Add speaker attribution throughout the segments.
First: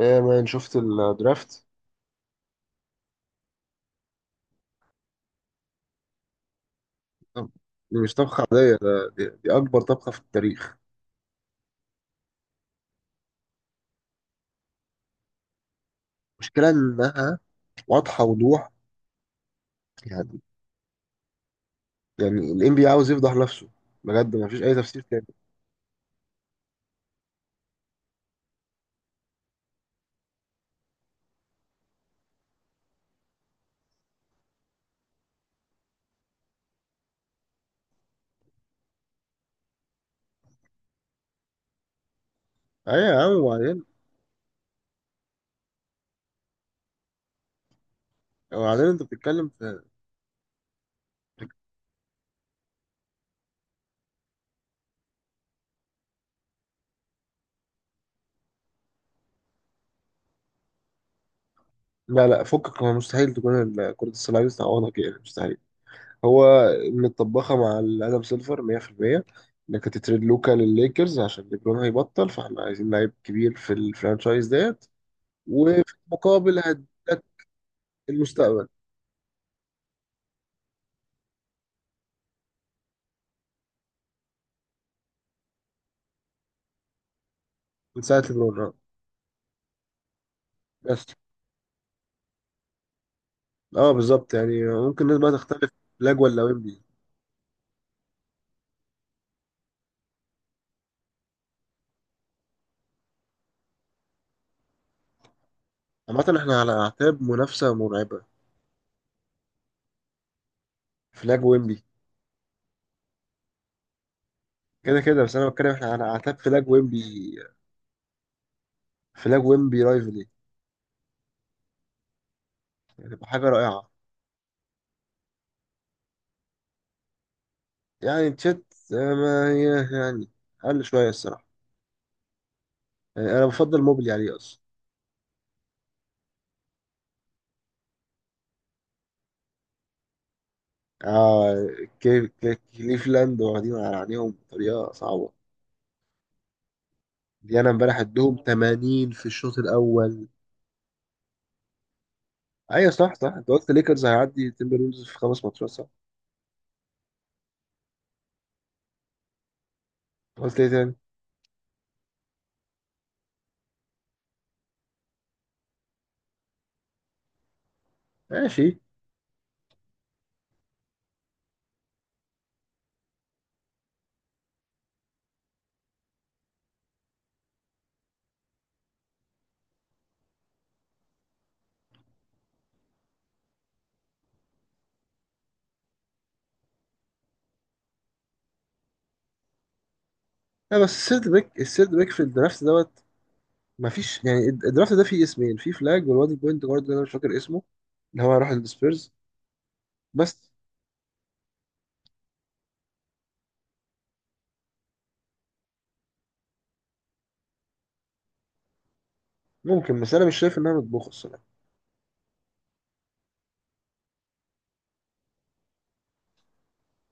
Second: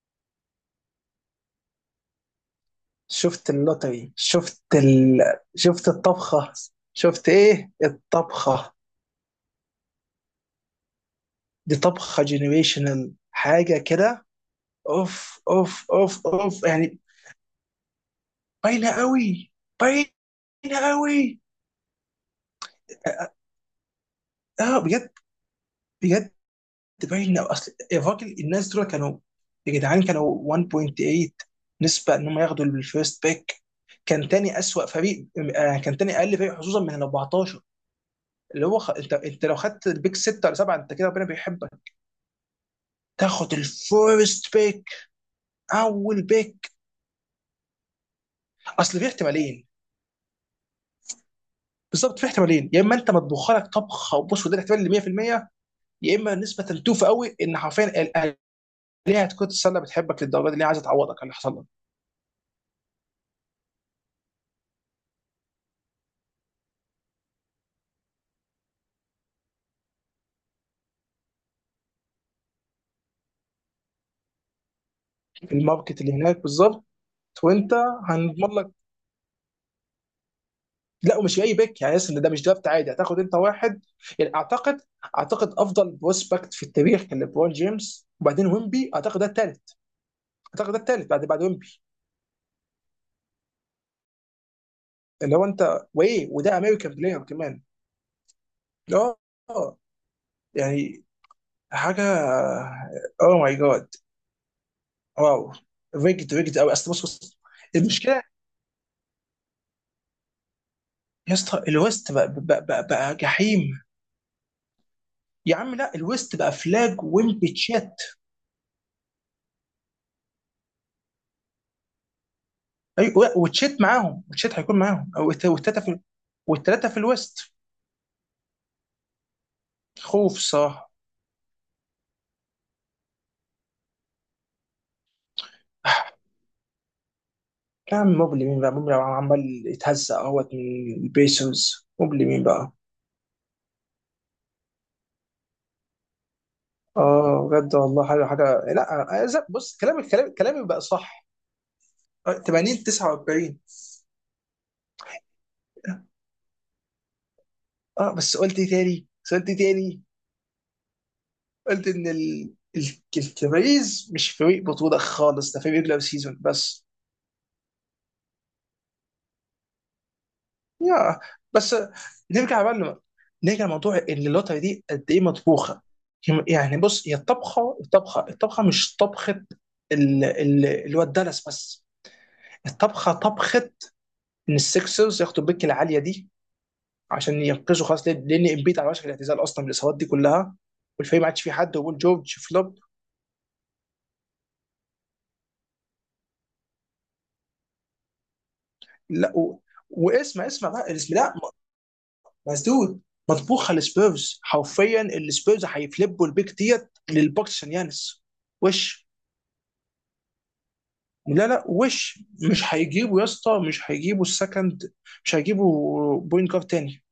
Speaker 1: ايه يا مان، شفت الدرافت؟
Speaker 2: شفت اللوتري، شفت شفت الطبخة. شفت
Speaker 1: طب،
Speaker 2: ايه
Speaker 1: دي مش طبخة
Speaker 2: الطبخة؟
Speaker 1: عادية، دي أكبر طبخة في التاريخ.
Speaker 2: دي طبخة جينيريشنال حاجة كده. اوف اوف اوف اوف
Speaker 1: المشكلة
Speaker 2: يعني.
Speaker 1: إنها واضحة وضوح.
Speaker 2: باينة قوي باينة
Speaker 1: يعني
Speaker 2: قوي
Speaker 1: يعني ال NBA عاوز
Speaker 2: اه،
Speaker 1: يفضح نفسه. بجد مفيش أي
Speaker 2: آه،
Speaker 1: تفسير
Speaker 2: بجد.
Speaker 1: تاني.
Speaker 2: بجد باينة. اصل الراجل، الناس دول كانوا يا جدعان كانوا 1.8 نسبة ان هم ياخدوا الفيرست بيك. كان تاني اسوأ فريق. آه، كان تاني اقل فريق حظوظا من ال 14. انت لو خدت البيك 6 ولا 7 انت كده ربنا بيحبك.
Speaker 1: أيوة يا عم،
Speaker 2: تاخد
Speaker 1: وبعدين؟
Speaker 2: الفيرست بيك، اول بيك. اصل
Speaker 1: أنت
Speaker 2: في
Speaker 1: بتتكلم
Speaker 2: احتمالين،
Speaker 1: في.
Speaker 2: بالظبط في احتمالين. يا اما انت مطبوخ لك طبخه، وبص وده الاحتمال اللي 100%، يا اما نسبه توفى قوي ان حرفيا الالهه تكون السله بتحبك للدرجه دي، اللي هي عايزه تعوضك على اللي حصل لك.
Speaker 1: لا لا، فكك، هو مستحيل تكون كرة السله دي تعوضها كده، مستحيل. هو متطبخة مع ال آدم سيلفر 100%، إنك هتتريد لوكا للليكرز عشان ليبرون هيبطل، فإحنا عايزين لعيب كبير في الفرانشايز ديت، وفي
Speaker 2: الماركت اللي هناك
Speaker 1: المقابل
Speaker 2: بالظبط.
Speaker 1: هديك
Speaker 2: وانت هنضمن
Speaker 1: المستقبل.
Speaker 2: لك. لا ومش اي بيك يعني، ان ده مش درافت عادي، هتاخد انت واحد. يعني اعتقد، اعتقد افضل بروسبكت في التاريخ كان ليبرون
Speaker 1: من
Speaker 2: جيمس
Speaker 1: ساعة
Speaker 2: وبعدين
Speaker 1: ليبرون، اه.
Speaker 2: ويمبي. اعتقد ده الثالث، اعتقد ده
Speaker 1: بس
Speaker 2: الثالث بعد ويمبي.
Speaker 1: اه، بالظبط. يعني ممكن الناس بقى
Speaker 2: اللي هو
Speaker 1: تختلف،
Speaker 2: انت
Speaker 1: فلاج
Speaker 2: وايه،
Speaker 1: ولا
Speaker 2: وده
Speaker 1: ويمبي.
Speaker 2: امريكان بلاير كمان. اه، آه. يعني حاجه، اوه ماي جاد، واو. رجت
Speaker 1: عامة
Speaker 2: رجت
Speaker 1: احنا على
Speaker 2: قوي. اصل بص
Speaker 1: أعتاب
Speaker 2: بص
Speaker 1: منافسة مرعبة،
Speaker 2: المشكله يا
Speaker 1: فلاج
Speaker 2: اسطى
Speaker 1: ويمبي.
Speaker 2: الويست بقى جحيم.
Speaker 1: كده كده، بس أنا
Speaker 2: يا
Speaker 1: بتكلم
Speaker 2: عم
Speaker 1: احنا
Speaker 2: لا،
Speaker 1: على
Speaker 2: الويست
Speaker 1: أعتاب
Speaker 2: بقى
Speaker 1: فلاج
Speaker 2: فلاج
Speaker 1: ويمبي،
Speaker 2: ويمب تشات.
Speaker 1: فلاج ويمبي رايفلي، يعني تبقى
Speaker 2: ايوه،
Speaker 1: حاجة
Speaker 2: وتشات
Speaker 1: رائعة.
Speaker 2: معاهم، وتشات هيكون معاهم، أو والتلاته في، والتلاته في الويست.
Speaker 1: يعني تشيت. آه، ما هي يعني
Speaker 2: خوف،
Speaker 1: أقل
Speaker 2: صح.
Speaker 1: شوية الصراحة. يعني أنا بفضل موبلي عليه أصلا.
Speaker 2: يا عم موبلي مين بقى؟ موبلي عمال يتهزق اهوت من
Speaker 1: آه.
Speaker 2: البيسرز، موبلي مين بقى؟
Speaker 1: كليفلاند واخدين على عينيهم بطريقة صعبة.
Speaker 2: اه
Speaker 1: دي أنا
Speaker 2: بجد
Speaker 1: امبارح
Speaker 2: والله حاجه
Speaker 1: ادهم
Speaker 2: حاجه. لا
Speaker 1: 80 في الشوط
Speaker 2: بص، كلامك
Speaker 1: الأول.
Speaker 2: كلام، كلامي بقى صح. اه 80
Speaker 1: ايوه صح صح، انت
Speaker 2: 49.
Speaker 1: قلت ليكرز هيعدي تيمبرولز في خمس ماتشات صح؟
Speaker 2: اه، بس قلت إيه تاني؟ بس قلت إيه تاني؟
Speaker 1: قلت ايه تاني؟
Speaker 2: قلت ان الكباريز مش فريق بطولة خالص، ده فريق ريجلر سيزون بس.
Speaker 1: ماشي.
Speaker 2: يا بس، نرجع بقى نرجع لموضوع ان اللوتري دي قد ايه مطبوخة. يعني بص، هي الطبخة، الطبخة، الطبخة مش طبخة اللي هو الدالاس بس. الطبخة طبخة ان السكسرز ياخدوا البيك العالية دي عشان ينقذوا خلاص، لأن امبيد على وشك الاعتزال اصلا بالاصابات دي كلها،
Speaker 1: لا بس
Speaker 2: والفريق ما
Speaker 1: السيرد
Speaker 2: عادش فيه
Speaker 1: باك،
Speaker 2: حد،
Speaker 1: السيرد
Speaker 2: وبول
Speaker 1: باك في
Speaker 2: جورج
Speaker 1: الدرافت
Speaker 2: فلوب.
Speaker 1: دوت. مفيش. يعني الدرافت ده فيه اسمين، في فلاج والواد البوينت جارد اللي انا مش فاكر اسمه، اللي هو راح السبيرز.
Speaker 2: لا و...
Speaker 1: بس
Speaker 2: واسمع، اسمع بقى الاسم ده، مسدود. مطبوخه للسبيرز، حرفيا السبيرز هيفلبوا البيك ديت للبوكس عشان يانس. وش،
Speaker 1: ممكن، بس انا مش شايف انها مطبوخه الصراحه.
Speaker 2: لا وش. مش هيجيبوا يا اسطى، مش هيجيبوا السكند، مش هيجيبوا بوينت جارد تاني.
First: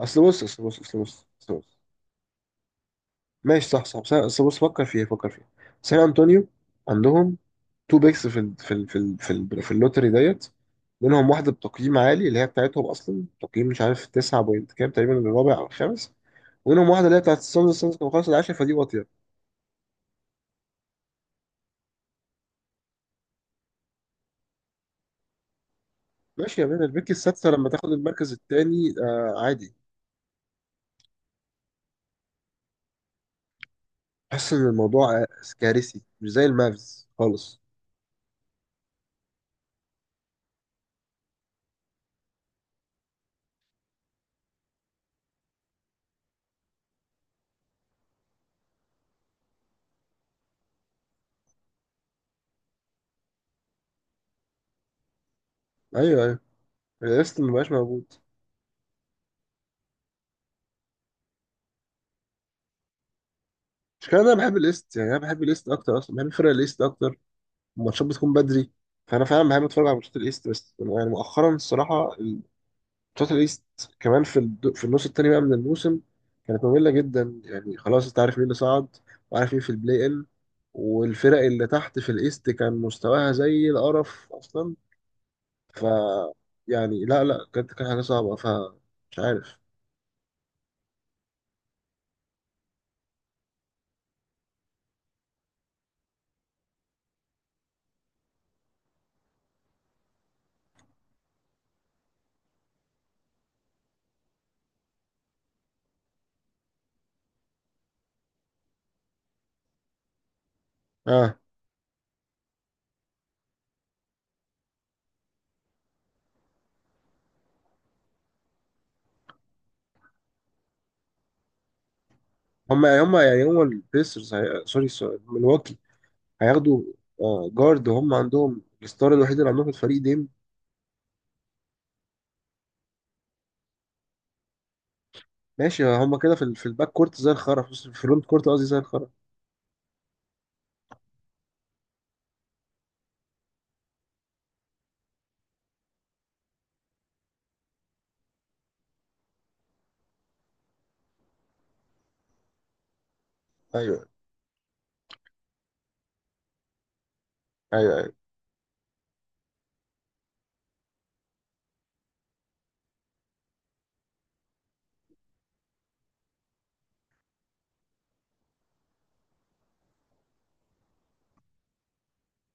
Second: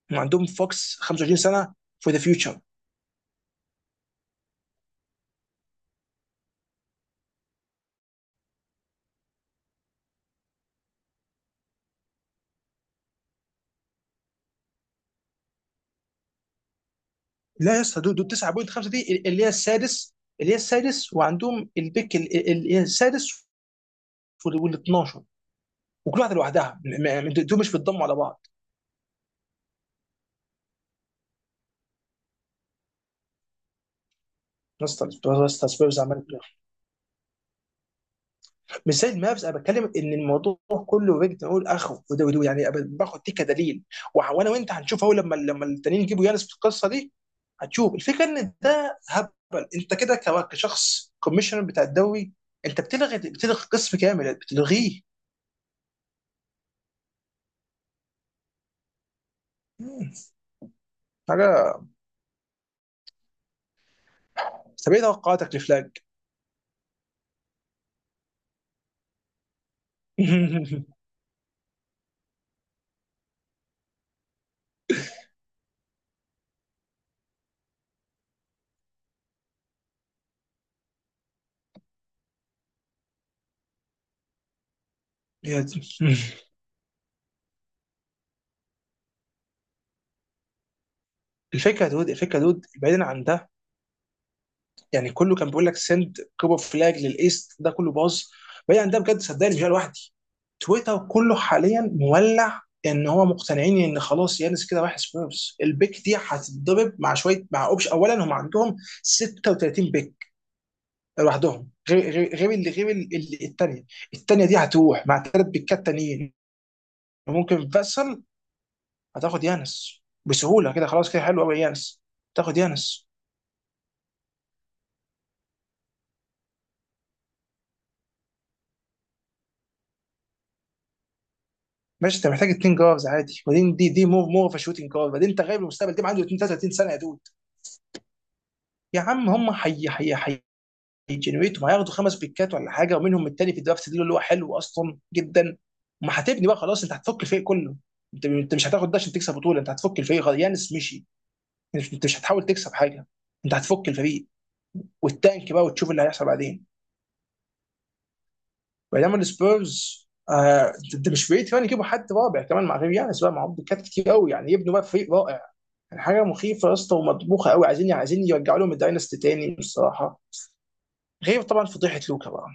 Speaker 1: اصل بص
Speaker 2: وعندهم
Speaker 1: اصل بص
Speaker 2: فوكس
Speaker 1: اصل بص اصل
Speaker 2: 25 سنه
Speaker 1: بص
Speaker 2: فور ذا فيوتشر.
Speaker 1: ماشي صح صح، بس اصل بص، فكر فيها، سان انطونيو عندهم تو بيكس في ال في ال في ال في, ال في اللوتري ديت. منهم واحده بتقييم عالي اللي هي بتاعتهم اصلا، تقييم مش عارف 9 بوينت كام، تقريبا الرابع او الخامس. ومنهم واحده اللي هي بتاعت السانز.
Speaker 2: لا يا اسطى،
Speaker 1: كانوا
Speaker 2: دول
Speaker 1: خلاص العاشر، فدي
Speaker 2: 9.5،
Speaker 1: واطيه.
Speaker 2: دي اللي هي السادس، اللي هي السادس، وعندهم البيك اللي هي السادس وال 12، وكل واحده
Speaker 1: ماشي يا
Speaker 2: لوحدها.
Speaker 1: مان، البيك السادسة
Speaker 2: دول
Speaker 1: لما
Speaker 2: مش
Speaker 1: تاخد
Speaker 2: بيتضموا على
Speaker 1: المركز
Speaker 2: بعض.
Speaker 1: التاني، آه عادي. حاسس ان
Speaker 2: يا اسطى،
Speaker 1: الموضوع آه،
Speaker 2: يا اسطى سبيرز
Speaker 1: كارثي
Speaker 2: عملت.
Speaker 1: مش زي المافز خالص.
Speaker 2: مش زي المابس، انا بتكلم ان الموضوع كله وجد نقول اخو، وده وده يعني أبقى باخد دي كدليل. وانا وانت هنشوف اهو، لما التانيين يجيبوا يانس في القصه دي هتشوف الفكره ان ده هبل. انت كده كشخص كوميشنر بتاع الدوري، انت بتلغي، بتلغي قسم كامل بتلغيه.
Speaker 1: ايوه ايوه. الايست مبقاش موجود،
Speaker 2: حاجه.
Speaker 1: مش كده. انا بحب
Speaker 2: طب
Speaker 1: الايست،
Speaker 2: ايه
Speaker 1: يعني انا بحب
Speaker 2: توقعاتك
Speaker 1: الايست
Speaker 2: لفلاج؟
Speaker 1: اكتر، اصلا بحب فرق الايست اكتر. الماتشات بتكون بدري، فانا فعلا بحب اتفرج على ماتشات الايست. بس يعني مؤخرا الصراحة، ماتشات الايست كمان في النص التاني بقى من الموسم كانت مملة جدا. يعني خلاص انت عارف مين اللي صعد وعارف مين في البلاي ان، والفرق اللي تحت في الايست كان مستواها زي القرف اصلا.
Speaker 2: يا دي.
Speaker 1: ف يعني لا لا، كانت، كانت حاجة صعبة. ف مش عارف.
Speaker 2: الفكره يا دود، الفكره يا دود بعيدا عن ده، يعني كله كان بيقول لك سند كوبر فلاج للايست، ده كله باظ. بعيد عن ده، بجد صدقني مش أنا لوحدي، تويتر كله حاليا مولع، ان هو مقتنعين ان خلاص يانس كده راح سبيرز، البيك دي هتتضرب مع شويه مع اوبش. اولا هم عندهم 36 بيك
Speaker 1: اه.
Speaker 2: لوحدهم، غير غير اللي، التانيه، التانيه دي هتروح مع ثلاث بيكات تانيين وممكن فاسل، هتاخد يانس بسهوله كده، خلاص كده حلو قوي يانس، تاخد
Speaker 1: هم
Speaker 2: يانس.
Speaker 1: هم يعني هم البيسرز، سوري سوري، ملواكي هياخدوا آه جارد، وهم عندهم الستار الوحيد اللي عندهم في الفريق ديم.
Speaker 2: ماشي، انت محتاج اتنين جارز عادي، وبعدين دي، دي مور اوف شوتنج جارد، بعدين انت غايب
Speaker 1: ماشي
Speaker 2: للمستقبل، دي
Speaker 1: هم
Speaker 2: عنده
Speaker 1: كده في
Speaker 2: 32
Speaker 1: الباك
Speaker 2: سنه يا
Speaker 1: كورت
Speaker 2: دود.
Speaker 1: زي الخرا، في الفرونت كورت قصدي زي
Speaker 2: يا
Speaker 1: الخرا.
Speaker 2: عم هم حي حي حي، هيجنريتوا، هياخدوا خمس بيكات ولا حاجه، ومنهم التاني في الدرافت دي اللي هو حلو اصلا جدا. ما هتبني بقى خلاص، انت هتفك الفريق كله. انت مش هتاخد ده عشان تكسب بطوله، انت هتفك الفريق، خلاص يانس مشي. انت مش هتحاول تكسب حاجه، انت هتفك
Speaker 1: ايوه
Speaker 2: الفريق، والتانك بقى، وتشوف اللي هيحصل بعدين.
Speaker 1: ايوه ايوه.
Speaker 2: بينما السبيرز آه، انت مش بعيد كمان يجيبوا حد رابع كمان مع غير يانس، بقى معاهم بيكات كتير قوي، يعني يبنوا بقى فريق رائع. يعني حاجه مخيفه يا اسطى، ومطبوخه قوي، عايزين يرجعوا لهم الدايناستي تاني الصراحه، غير طبعا فضيحه لوكا بقى.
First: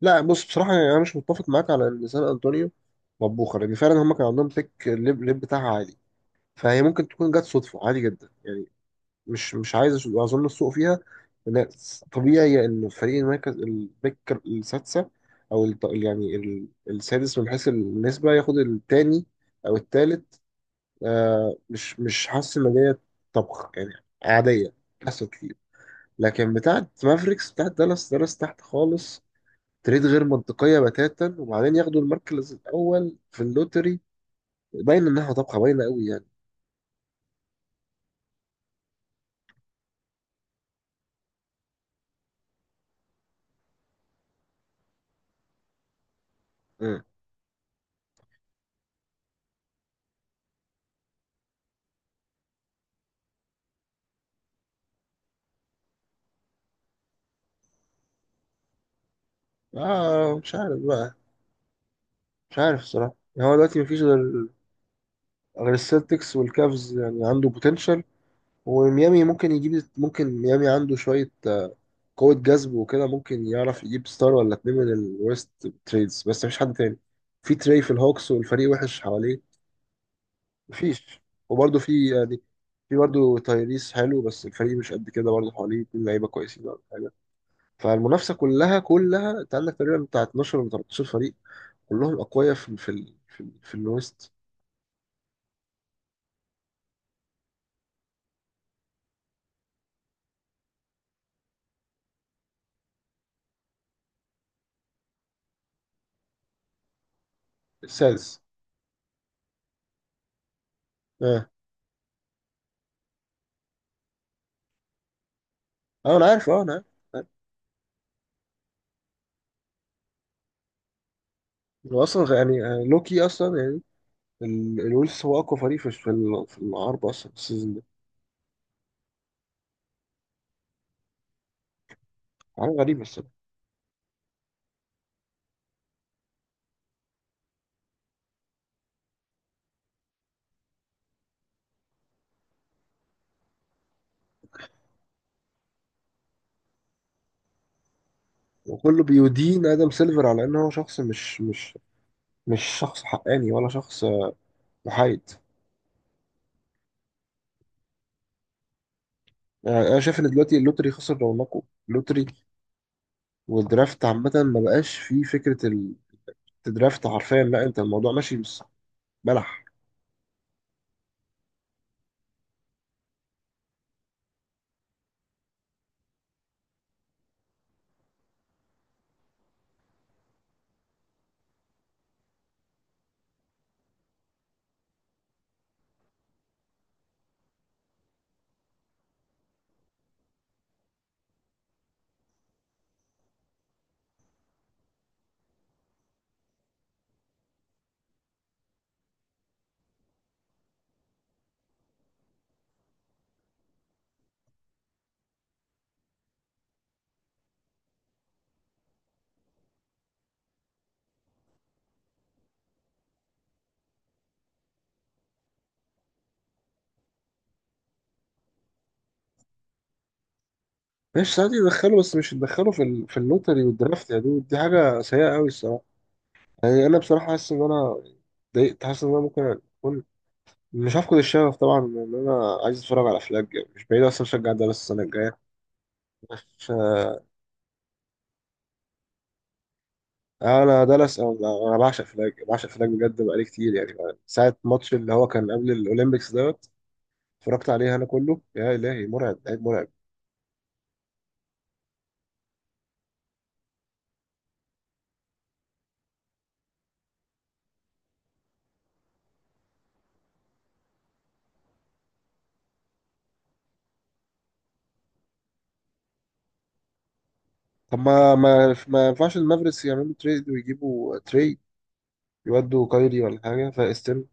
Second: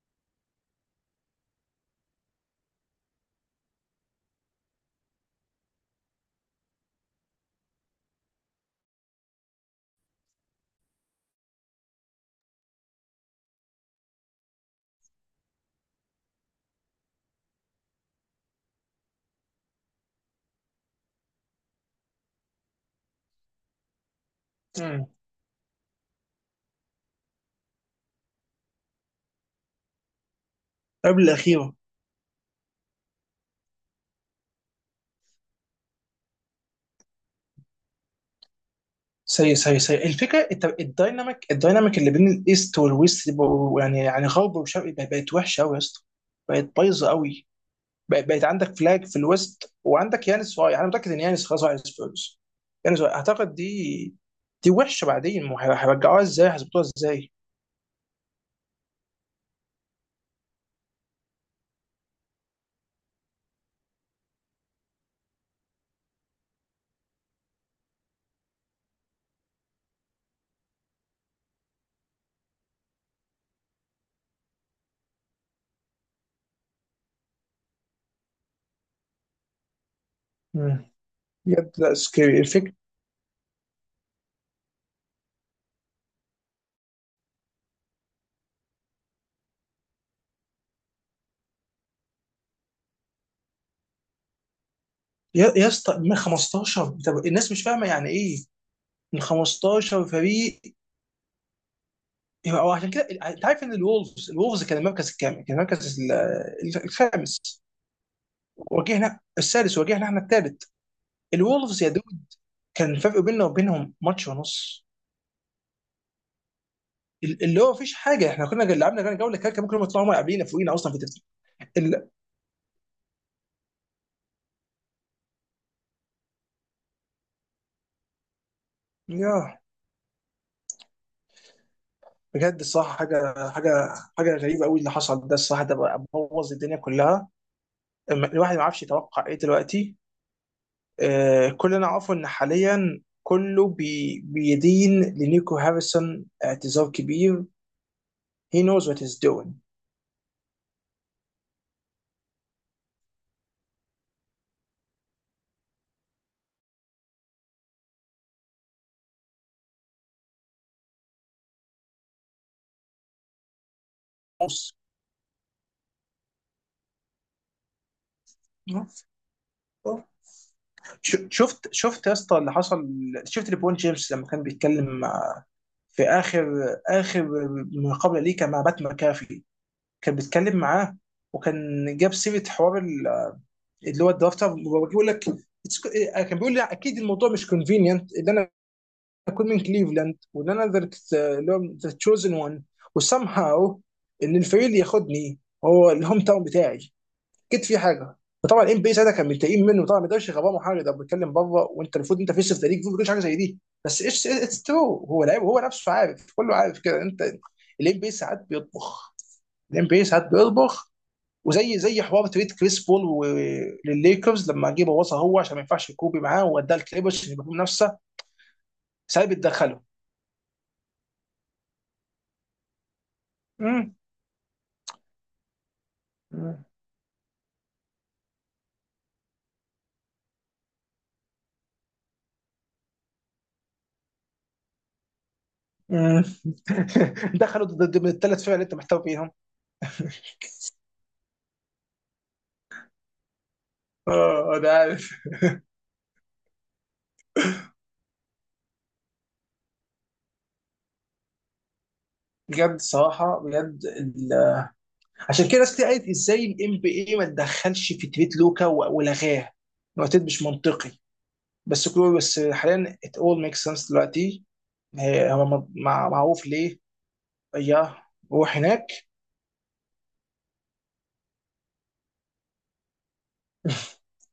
Speaker 1: لا بص، بصراحة يعني انا مش متفق معاك على ان سان انطونيو مطبوخة، لان فعلا هم كان عندهم بيك الليب، الليب بتاعها عالي، فهي ممكن تكون جت صدفة عادي جدا يعني. مش عايز اظن السوق فيها، لأن طبيعي ان فريق المركز، البيك السادسه، يعني السادس من حيث النسبه، ياخد التاني او التالت. آه مش، مش حاسس ان ديت طبخ يعني. عاديه،
Speaker 2: مم.
Speaker 1: حصل كتير. لكن بتاعت مافريكس، بتاعت دالاس، دالاس تحت خالص، تريد غير منطقيه
Speaker 2: قبل
Speaker 1: بتاتا،
Speaker 2: الاخيره.
Speaker 1: وبعدين ياخدوا المركز الاول في اللوتري. باين انها طبخه، باينه قوي يعني.
Speaker 2: سيء الفكره. انت الدايناميك، الدايناميك اللي بين الايست والويست دي يعني يعني غرب وشرق، بقت وحشه قوي يا اسطى، بقت
Speaker 1: مم.
Speaker 2: بايظه قوي. بقت عندك فلاج في الويست، وعندك يانس رايح، انا متاكد ان يانس خلاص رايح السبيرز. يانس رايح. اعتقد دي، دي وحشه. بعدين ما هيرجعوها ازاي؟ هيظبطوها ازاي؟
Speaker 1: اه مش عارف بقى، مش عارف الصراحه. هو دلوقتي مفيش غير السلتكس والكافز يعني عنده بوتنشال. وميامي ممكن يجيب. ممكن ميامي عنده شوية آه، قوة جذب وكده، ممكن يعرف يجيب ستار ولا اتنين من الويست تريدز. بس مفيش حد تاني في تري في الهوكس، والفريق وحش حواليه
Speaker 2: مم.
Speaker 1: مفيش.
Speaker 2: بجد
Speaker 1: وبرده
Speaker 2: لا،
Speaker 1: في
Speaker 2: سكيري
Speaker 1: يعني،
Speaker 2: الفكره.
Speaker 1: في برضه تايريس حلو، بس الفريق مش قد كده برضه، حواليه اتنين لعيبة كويسين ولا حاجة. فالمنافسة كلها انت عندك تقريبا بتاع 12 ولا 13 فريق كلهم أقوياء في ال في ال في, ال في الويست.
Speaker 2: يا اسطى من 15، طب الناس مش فاهمه يعني ايه من 15 فريق؟ او عشان كده، انت عارف ان الولفز، الولفز كان المركز الكام؟ كان المركز الخامس.
Speaker 1: السادس.
Speaker 2: واجهنا السادس، واجهنا احنا الثالث.
Speaker 1: اه
Speaker 2: الولفز يا دود، كان الفرق بيننا وبينهم ماتش ونص.
Speaker 1: اه انا عارف، اه انا عارف.
Speaker 2: اللي هو مفيش حاجه، احنا كنا لعبنا كان جوله كده، كان ممكن هم يطلعوا هم قبلينا، فوقينا اصلا في الترتيب.
Speaker 1: هو
Speaker 2: ال-
Speaker 1: اصلا يعني آه، لوكي اصلا يعني. الولف هو اقوى فريق في في العرب اصلا السيزون ده.
Speaker 2: يا بجد
Speaker 1: حاجه
Speaker 2: الصراحه،
Speaker 1: غريبه الصراحه.
Speaker 2: حاجه حاجه، حاجه غريبه قوي اللي حصل ده الصراحه، ده بوظ الدنيا كلها. الواحد ما عرفش يتوقع ايه دلوقتي. آه، كلنا عارفه ان حاليا كله بي بيدين لنيكو هاريسون اعتذار كبير. He knows what
Speaker 1: وكله
Speaker 2: he's doing.
Speaker 1: بيدين ادم سيلفر على ان هو شخص مش مش شخص حقاني ولا شخص آه، محايد. يعني انا شايف ان دلوقتي اللوتري خسر رونقه، اللوتري والدرافت عامه، ما بقاش فيه فكره الدرافت حرفيا. لا انت الموضوع ماشي، بس بلح.
Speaker 2: شفت، شفت يا اسطى اللي حصل. شفت ليبرون جيمس لما كان بيتكلم مع، في اخر، اخر مقابله ليه، كان مع بات مكافي، كان بيتكلم معاه، وكان جاب سيره حوار اللي هو الدرافت، بيقول لك: "It's- كان بيقول لي اكيد الموضوع مش كونفينينت اللي انا اكون من كليفلاند، وان انا ذا، اللي هو ذا تشوزن وان، وسام هاو ان الفريق اللي ياخدني هو الهوم تاون بتاعي، اكيد في حاجه." فطبعا الام بي ساعتها كان متضايقين منه طبعا، ما يقدرش يغباه حاجه، ده بيتكلم بره، وانت المفروض انت فيس اوف ذا ليج، المفروض ما تقولش حاجه زي دي. بس ايش اتس ترو، هو لعيب، هو نفسه عارف، كله عارف كده. انت الام بي ساعات بيطبخ، الام بي ساعات بيطبخ. وزي حوار تريد كريس بول للليكرز لما جه بوظها هو عشان ما ينفعش كوبي معاه، ووداه الكليبرز عشان يبقى في منافسه. ساعات بيتدخلوا.
Speaker 1: ماشي ساعات يدخله، بس مش يدخله في في اللوتري والدرافت يا دود، دي حاجه سيئه قوي الصراحه.
Speaker 2: مم.
Speaker 1: يعني انا بصراحه حاسس ان انا ضايقت. حاسس ان انا ممكن اكون، مش هفقد الشغف طبعا، ان انا عايز اتفرج على افلام، يعني مش بعيد اصلا اشجع دالاس السنه الجايه.
Speaker 2: مم.
Speaker 1: بس آه،
Speaker 2: دخلوا بالثلاث فرق اللي انت محتوى فيهم.
Speaker 1: انا دالاس، انا أنا بعشق فلاج، بعشق فلاج بجد، بقالي كتير يعني. ساعه
Speaker 2: اه ده
Speaker 1: ماتش
Speaker 2: عارف.
Speaker 1: اللي هو كان قبل الاولمبيكس دوت، اتفرجت عليه، انا كله يا الهي، مرعب، لعيب مرعب.
Speaker 2: بجد صراحه، بجد عشان كده ناس كتير قالت ازاي الام بي اي ما تدخلش في تريت لوكا ولغاه الوقتين، مش منطقي. بس كله، بس حاليا it all makes sense دلوقتي. معروف ليه. يا
Speaker 1: طب
Speaker 2: روح هناك.
Speaker 1: ما ينفعش المافريكس يعملوا تريد ويجيبوا تري، يودوا كايري ولا حاجه فاستن؟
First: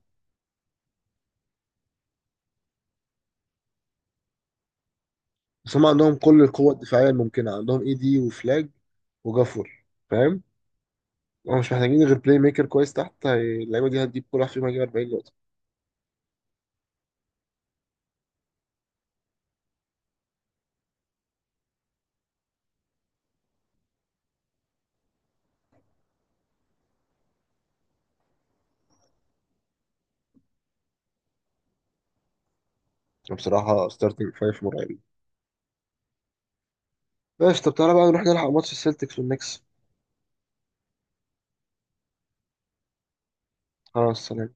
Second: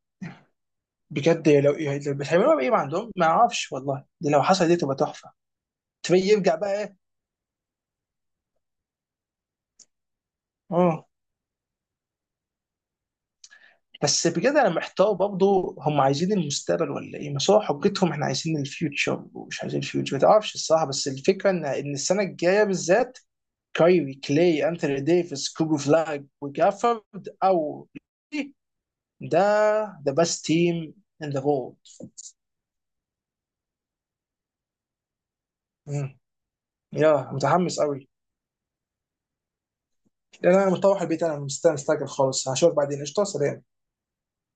Speaker 2: بجد لو بس هيعملوها بايه؟ ما عندهم، ما اعرفش والله، دي لو حصل دي تبقى تحفه.
Speaker 1: بس هم عندهم
Speaker 2: تبي
Speaker 1: كل
Speaker 2: يرجع
Speaker 1: القوه
Speaker 2: بقى إيه؟
Speaker 1: الدفاعيه الممكنه، عندهم اي دي وفلاج وجافور، فاهم.
Speaker 2: اه.
Speaker 1: هم مش محتاجين غير بلاي ميكر كويس تحت. اللعيبه دي هتجيب،
Speaker 2: بس
Speaker 1: كل
Speaker 2: بجد
Speaker 1: واحد فيهم
Speaker 2: انا
Speaker 1: هيجيب
Speaker 2: محتار
Speaker 1: 40.
Speaker 2: برضه، هم عايزين المستقبل ولا ايه؟ بس هو حجتهم احنا عايزين الفيوتشر ومش عايزين الفيوتشر، ما تعرفش الصراحه. بس الفكره ان ان السنه الجايه بالذات كايري، كلاي، انثوني ديفيس، كوبو فلاج، وجافورد، او ده ذا بيست تيم ان ذا وورلد.
Speaker 1: بصراحة ستارتنج فايف مرعب.
Speaker 2: يا
Speaker 1: ماشي، طب
Speaker 2: متحمس
Speaker 1: تعالى بقى
Speaker 2: قوي.
Speaker 1: نروح نلحق ماتش السلتكس والنكس.
Speaker 2: لان انا مطوح البيت، انا مستني، مستعجل خالص، هشوفك بعدين، قشطه سلام.
Speaker 1: خلاص سلام.